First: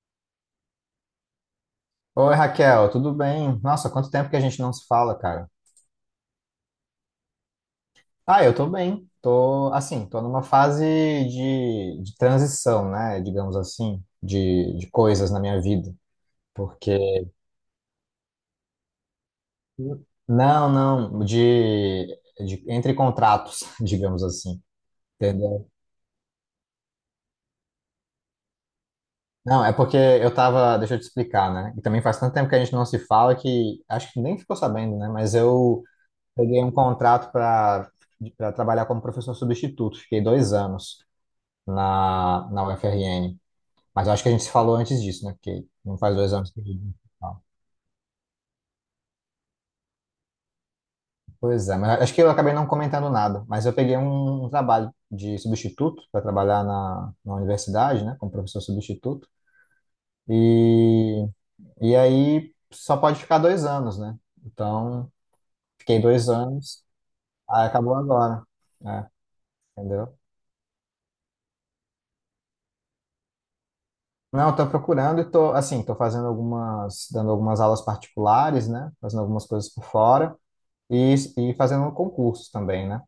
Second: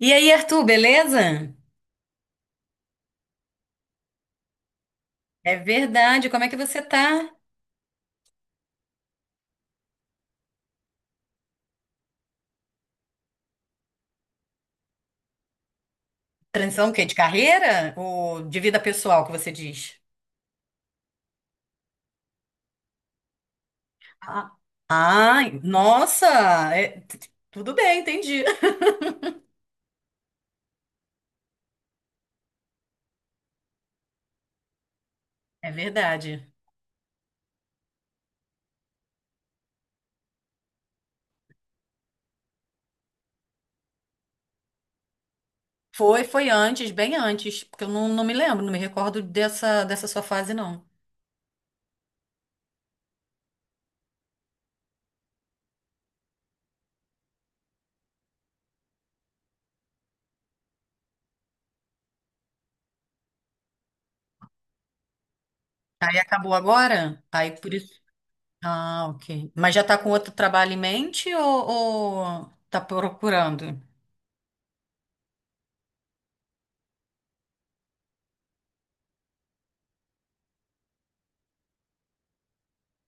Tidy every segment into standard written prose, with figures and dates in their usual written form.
E aí, Arthur, beleza? Oi, Raquel, tudo bem? Nossa, quanto tempo que a gente não se fala, cara. É verdade. Como é que você tá? Ah, eu tô bem. Tô, assim, tô numa fase de transição, né? Digamos assim, de coisas na minha vida. Transição o quê? De Porque. carreira? Ou de vida pessoal, que você diz? Não, não, de entre contratos, digamos Ah, assim. ai, Entendeu? nossa! é- t- Tudo bem, entendi. Não, é porque eu tava. Deixa eu te explicar, né? E também faz tanto tempo que a gente não se fala que acho que nem ficou sabendo, né? Mas É eu verdade. peguei um contrato para trabalhar como professor substituto. Fiquei 2 anos na UFRN. Mas eu acho que a gente se falou antes disso, né? Porque não faz Foi, dois foi anos que. antes, bem Não. antes, porque eu não me lembro, não me recordo dessa sua fase, não. Pois é, mas acho que eu acabei não comentando nada. Mas eu peguei um trabalho de substituto para trabalhar na universidade, né? Como professor substituto. E, e aí só pode ficar 2 anos, né? Então, fiquei Aí dois acabou anos, agora? Aí aí por acabou isso. agora. É, Ah, ok. Mas já tá com entendeu? outro trabalho em mente ou tá procurando? Não, estou procurando e tô, assim, tô fazendo algumas, dando algumas aulas particulares, né? Fazendo algumas coisas por fora. E, e fazendo concurso também, né?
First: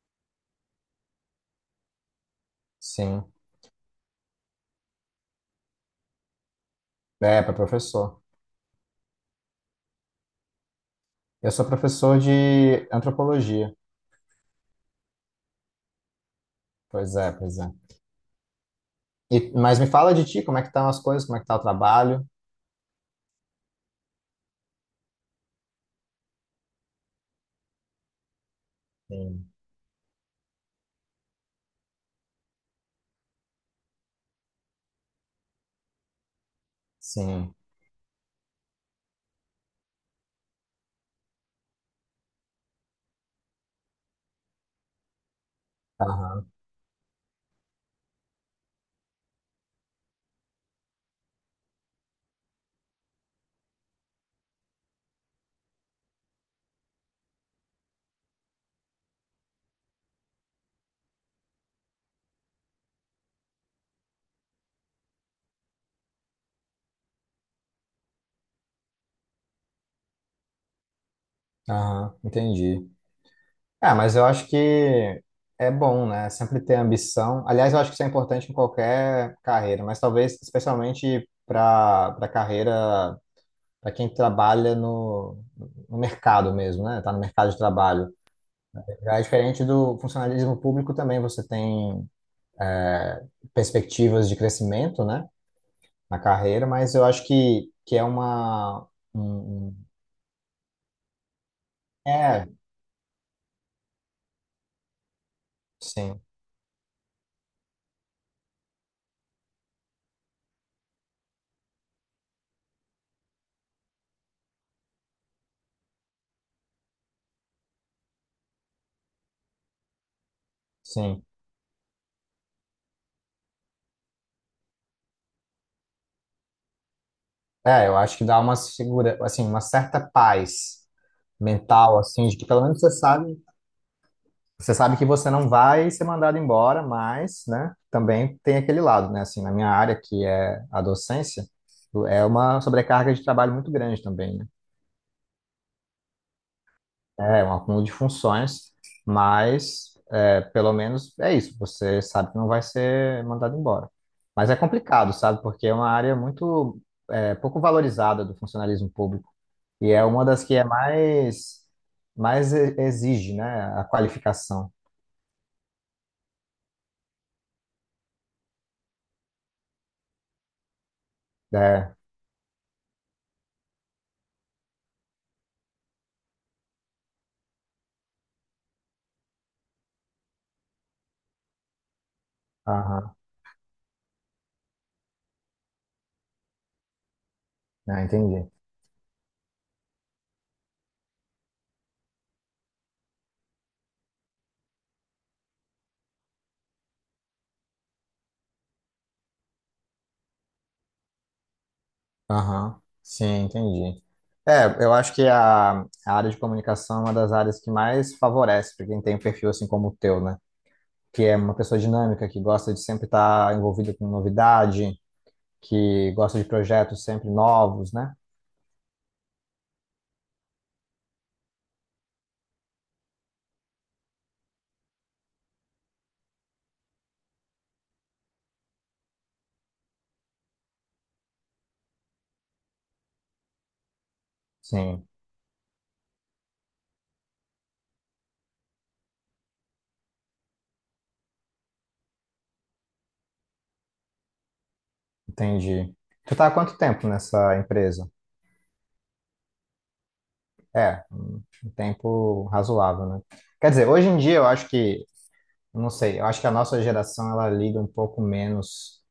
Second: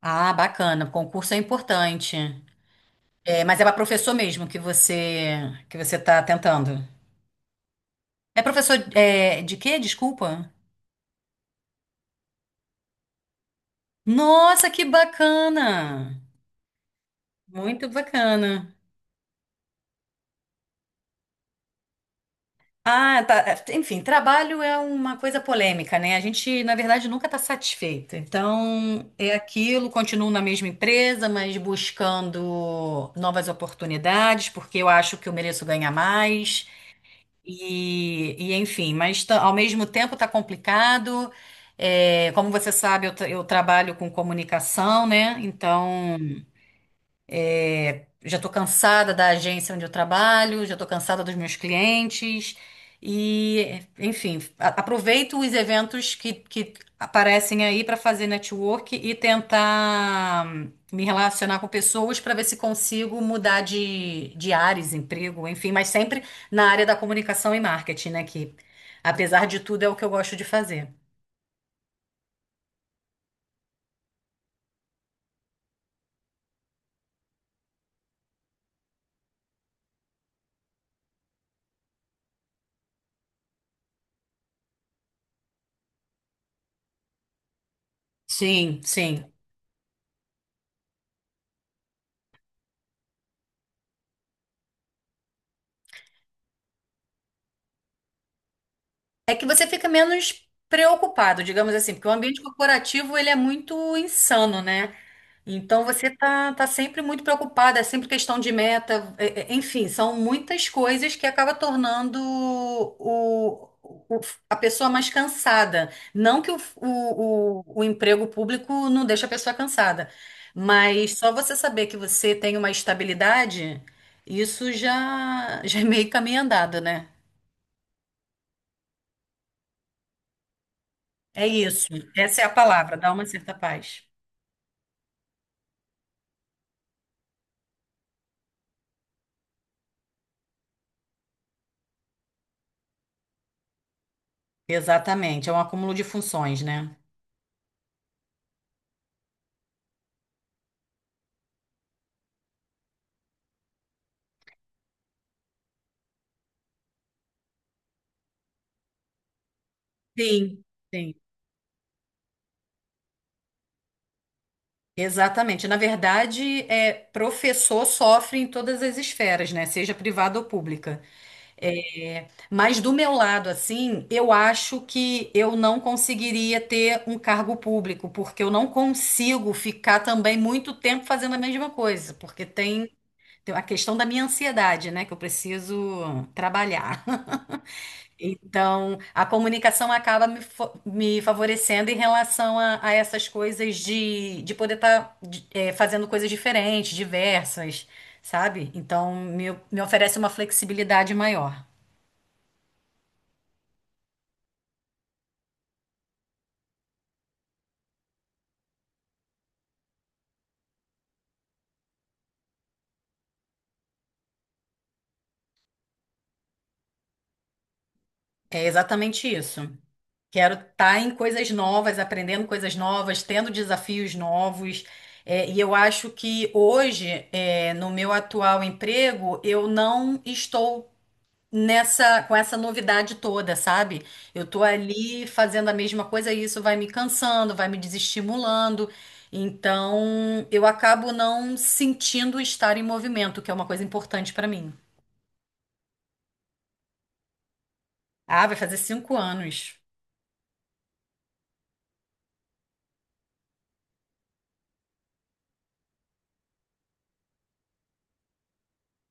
Ah, bacana. Concurso é importante. Sim. É, mas é para professor mesmo que você tá tentando. É, para professor. É professor de quê? Desculpa. Eu sou professor de antropologia. Nossa, que bacana! Pois é, pois é. Muito bacana. Mas me fala de ti, como é que estão as coisas, como é que tá o trabalho? Ah, tá. Enfim, trabalho é uma coisa polêmica, né? A gente, na verdade, nunca está satisfeita. Então, é Sim, aquilo, continuo na mesma empresa, mas buscando novas oportunidades, porque eu acho que eu mereço ganhar mais. sim. Enfim, mas tá- ao mesmo tempo está complicado. É, como você sabe, eu trabalho com comunicação, né? Então. Aham, É, já estou cansada da agência onde eu trabalho, já estou cansada dos meus clientes. E, enfim, a- aproveito os eventos que aparecem aí para fazer network e tentar me relacionar com pessoas para ver se consigo mudar de áreas, emprego, enfim, mas sempre na área da comunicação e marketing, né? Que, apesar de tudo, é o que eu gosto de fazer. aham, entendi. Ah, mas eu acho que é bom, né? Sempre ter ambição. Aliás, eu acho que isso é importante em qualquer carreira, mas talvez especialmente para carreira, para quem trabalha no mercado mesmo, né? Tá no mercado de trabalho. Sim, Já é sim. diferente do funcionalismo público também, você tem é, perspectivas de crescimento, né, na carreira, mas eu acho que, é uma. É que você um- fica menos preocupado, digamos assim, porque o um- ambiente é, corporativo ele é muito insano, né? Então você sim, tá sempre muito preocupado, é sempre questão de meta, enfim, são muitas coisas que acaba tornando a pessoa mais cansada. Não que o emprego público não deixe a pessoa cansada, mas sim. só você saber que você tem uma estabilidade, isso já, já é meio caminho andado, né? É, eu acho que dá uma segura, assim, uma certa paz É isso. mental, assim, de Essa é que a pelo menos você palavra, dá uma sabe, certa paz. você sabe que você não vai ser mandado embora, mas, né, também tem aquele lado, né, assim, na minha área, que é a docência, é uma sobrecarga de trabalho muito grande também, né? Exatamente, é um acúmulo de funções, né? É um acúmulo de funções, mas pelo menos é isso. Você sabe que não vai ser mandado embora. Mas é complicado, sabe? Porque é uma área muito pouco valorizada do funcionalismo público e é uma das que é Sim, sim. mais exige, né? A qualificação. Exatamente. Na verdade, é, professor sofre em todas as esferas, né? Seja privada ou pública. É, É, mas do meu lado, assim, eu acho que eu não conseguiria ter um cargo público, porque eu não consigo ficar também muito tempo fazendo a mesma coisa, aham, tem a questão da minha ansiedade, né? Que eu preciso trabalhar. é, entendi. Então, a comunicação acaba me favorecendo em relação a essas coisas de poder estar fazendo coisas diferentes, diversas, sabe? Então, me oferece uma flexibilidade maior. Aham, sim, entendi. É, eu acho que a área de comunicação é uma das áreas que mais favorece para quem tem um perfil assim como o teu, né? Que é uma pessoa dinâmica, que gosta de sempre estar envolvida com novidade, que gosta de projetos sempre novos, né? É exatamente isso. Quero estar em coisas novas, aprendendo coisas novas, tendo desafios novos. É, e eu acho que hoje, é, no meu atual emprego, eu não estou nessa com essa novidade toda, sabe? Eu tô Sim, ali fazendo a mesma coisa e isso vai me cansando, vai me desestimulando. Então, eu acabo não sentindo estar em movimento, que é uma coisa importante pra mim. entendi. Tu tá há quanto tempo nessa empresa? Ah, vai fazer 5 anos. É, um tempo razoável, né? Quer dizer, hoje em dia eu acho que, não sei, eu acho que a nossa geração ela liga um pouco menos,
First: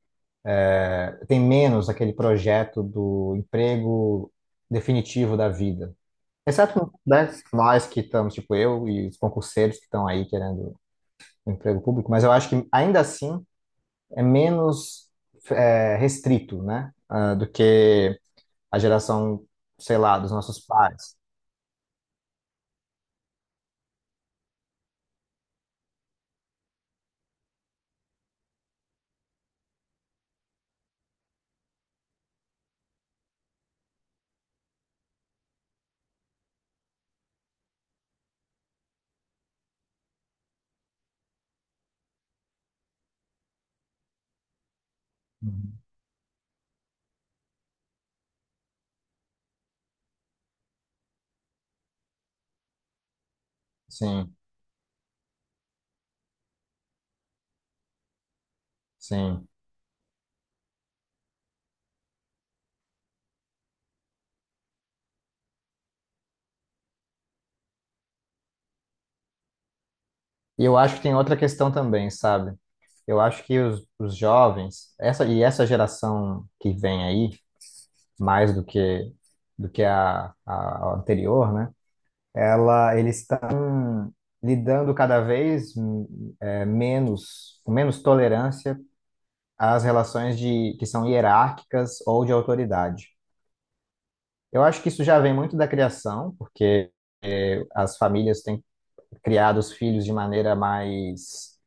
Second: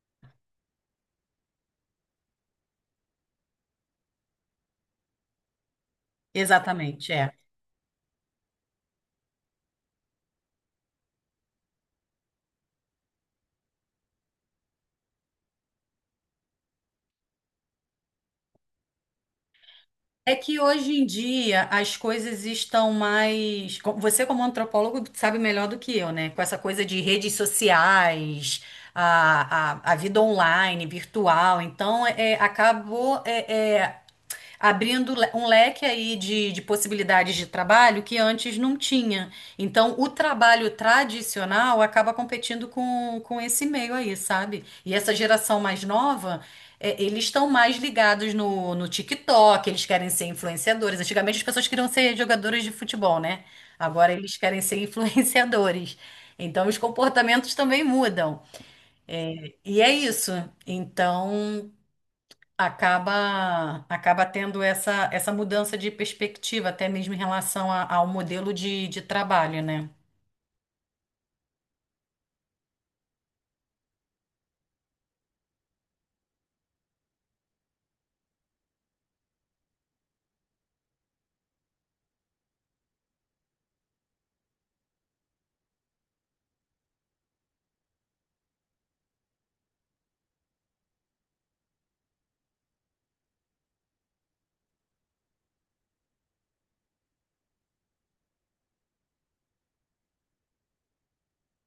tem menos aquele projeto do emprego definitivo da vida. Exceto, Exatamente, né, é. nós que estamos, tipo eu e os concurseiros que estão aí querendo o emprego público, mas eu acho que ainda assim é menos restrito, né? Do que a geração, sei lá, dos É que nossos hoje em pais. dia as coisas estão mais. Você, como antropólogo, sabe melhor do que eu, né? Com essa coisa de redes sociais, a vida online, virtual. Então, é, acabou. É, Abrindo um leque aí de possibilidades de trabalho que antes não tinha. Então, o trabalho tradicional acaba competindo com esse meio aí, sabe? E essa geração Uhum. mais nova, é, eles estão mais ligados no TikTok, eles querem ser influenciadores. Antigamente as pessoas queriam ser jogadores de futebol, né? Agora Sim, eles querem ser influenciadores. Então, os comportamentos também mudam. sim. E é isso. Então acaba tendo essa mudança de perspectiva, até mesmo em relação ao modelo de trabalho, né? E eu acho que tem outra questão também, sabe? Eu acho que os jovens, essa geração que vem aí, mais do que a anterior, né? Eles estão lidando cada vez menos, com menos tolerância às relações que são hierárquicas ou de autoridade. Eu acho que isso já vem muito da criação, porque as famílias têm criado os filhos de maneira mais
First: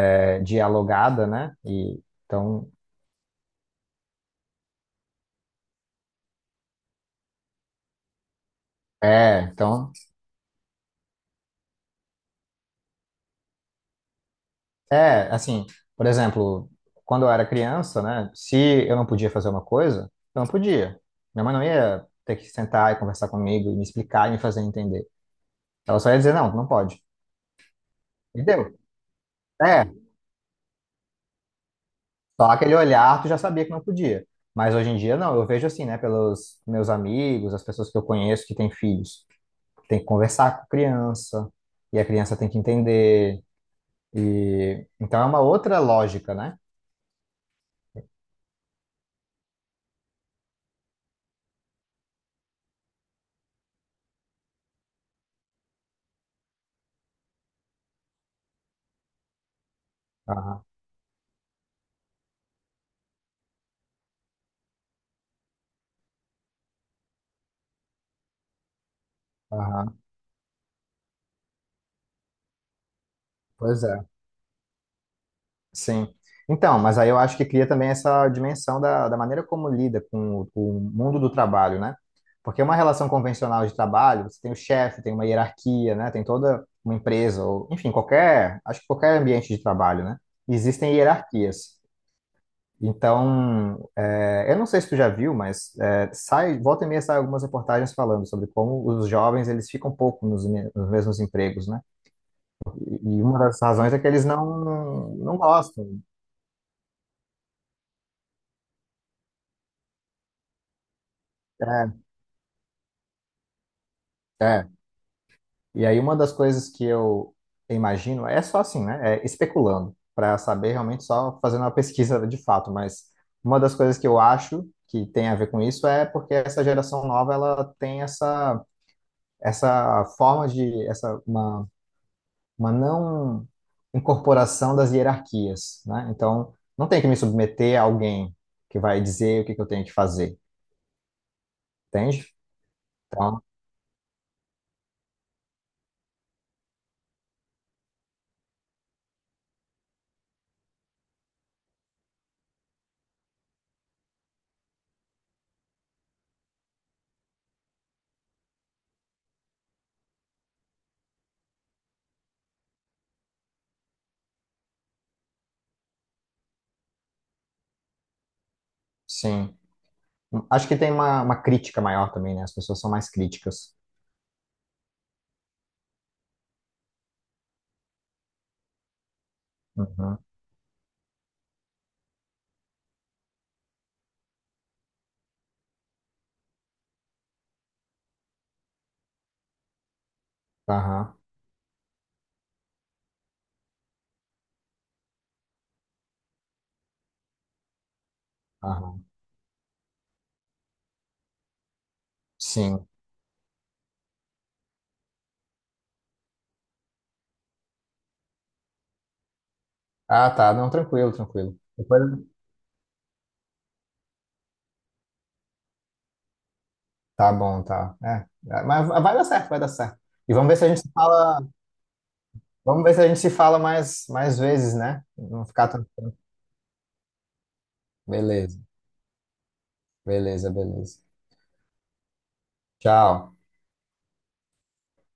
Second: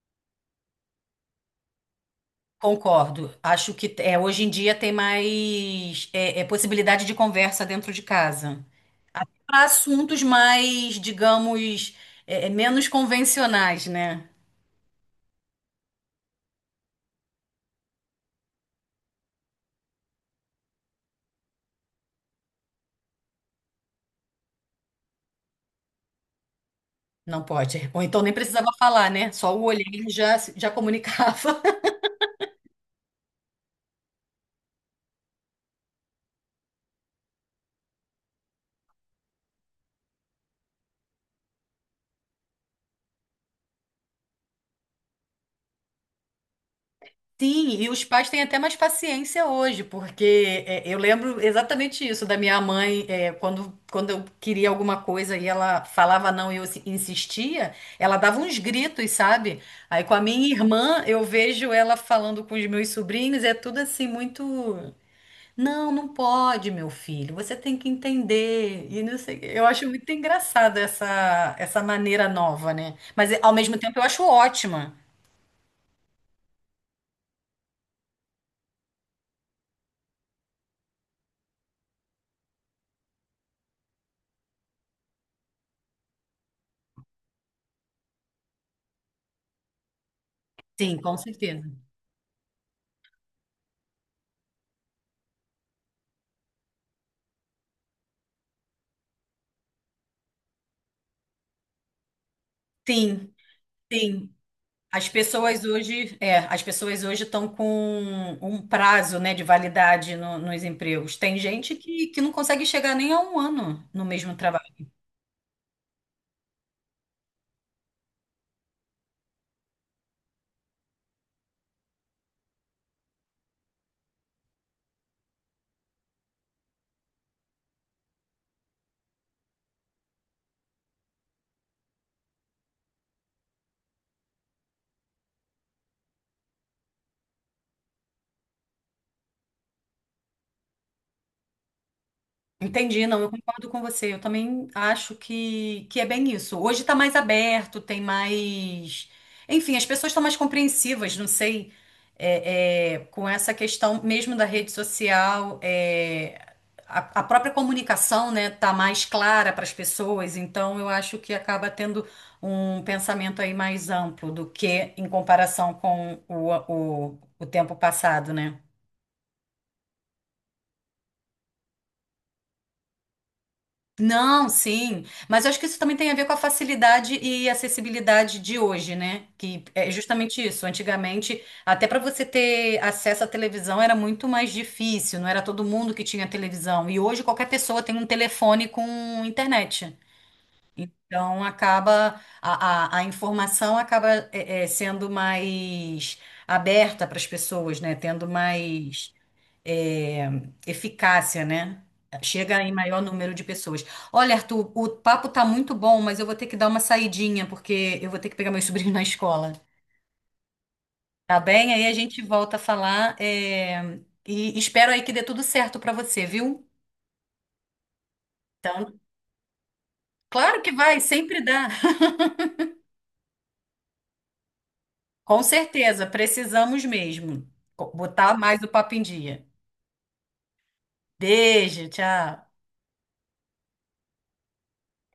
dialogada, né? Concordo. Acho que é, hoje em dia tem mais possibilidade de conversa dentro de casa. é, Para então, assuntos mais, digamos, menos convencionais, né? assim, por exemplo, quando eu era criança, né? Se eu não podia fazer uma coisa, eu não podia. Minha mãe não ia ter que sentar e conversar comigo, e me explicar e me fazer entender. Ela só ia dizer, não, não pode. Não pode. Ou então nem precisava Entendeu? falar, né? Só o olhar É, já comunicava. só aquele olhar, tu já sabia que não podia. Mas hoje em dia, não. Eu vejo assim, né? Pelos meus amigos, as pessoas que eu conheço que têm filhos. Tem que conversar com a criança. E a criança tem que entender. Então é uma outra lógica, né? Sim, e os pais têm até mais paciência hoje, porque é, eu lembro exatamente isso da minha mãe, é, quando eu queria alguma coisa e ela falava não e eu se- insistia, ela dava uns gritos, sabe? Aí com a minha Aham, irmã, eu vejo ela falando com os meus sobrinhos, é tudo assim muito. Não, não pode, meu filho, você tem que entender. E não sei, eu acho aham. muito engraçado essa maneira nova, né? Mas ao mesmo Pois é. tempo eu acho ótima. Sim. Então, mas aí eu acho que cria também essa dimensão da maneira como lida com o mundo do trabalho, né? Porque uma relação convencional de trabalho, você tem o chefe, tem uma hierarquia, né? Tem toda uma empresa, ou, enfim, qualquer, acho que qualquer ambiente de trabalho, né? Existem Sim, com certeza. hierarquias. Então, eu não sei se tu já viu, mas volta e meia sai algumas reportagens falando sobre como os jovens eles ficam um pouco nos mesmos empregos, né? E Sim, uma das razões é que eles sim. As não, não pessoas gostam. hoje, é, as pessoas hoje estão com um prazo, né, de validade nos empregos. Tem gente É, que não consegue chegar nem a um ano no mesmo. é. E aí uma das coisas que eu imagino é só assim, né? É especulando, para saber realmente só fazendo uma pesquisa de fato, mas uma das coisas que eu acho que tem a ver com isso é porque essa geração nova ela tem essa essa forma de essa uma não incorporação das hierarquias, né? Então, não tem que me submeter a alguém que vai dizer o que que eu tenho que fazer, entende? Entendi, não, eu Então, concordo com você. Eu também acho que é bem isso. Hoje tá mais aberto, tem mais. Enfim, as pessoas estão mais compreensivas, não sei, com essa questão mesmo da rede social, é, a própria comunicação, né, tá mais clara para as pessoas, então eu acho que acaba tendo um pensamento aí mais amplo do que em comparação com o tempo passado, né? sim. Acho que tem uma crítica maior também, né? As pessoas são mais críticas. Não, sim. Mas eu acho que isso também tem a ver com a facilidade e acessibilidade de hoje, né? Que é Uhum. justamente isso. Antigamente, até para você ter acesso à televisão era muito mais difícil, não era todo mundo que tinha televisão. E hoje qualquer pessoa tem um telefone com internet. Aham, Então acaba a informação acaba sendo mais aberta para as pessoas, né? Tendo aham. mais é, eficácia, né? Chega em Sim. maior número de pessoas. Olha, Arthur, o papo tá muito bom, mas eu vou ter que dar uma saidinha, porque eu vou ter que pegar meu sobrinho na escola. Ah, tá. Não, tranquilo, Tá tranquilo. bem? Aí a Depois. gente volta a falar, é, e espero aí que dê tudo certo para você, viu? Tá bom, tá. É. Mas Então, vai dar certo, vai dar certo. E vamos ver claro se a que gente se vai, fala. sempre dá. Vamos ver se a gente se fala mais, mais vezes, né? Com Não ficar tanto certeza, tempo. precisamos mesmo botar Beleza, mais o papo em dia. beleza, beleza. Beijo, tchau. Tchau.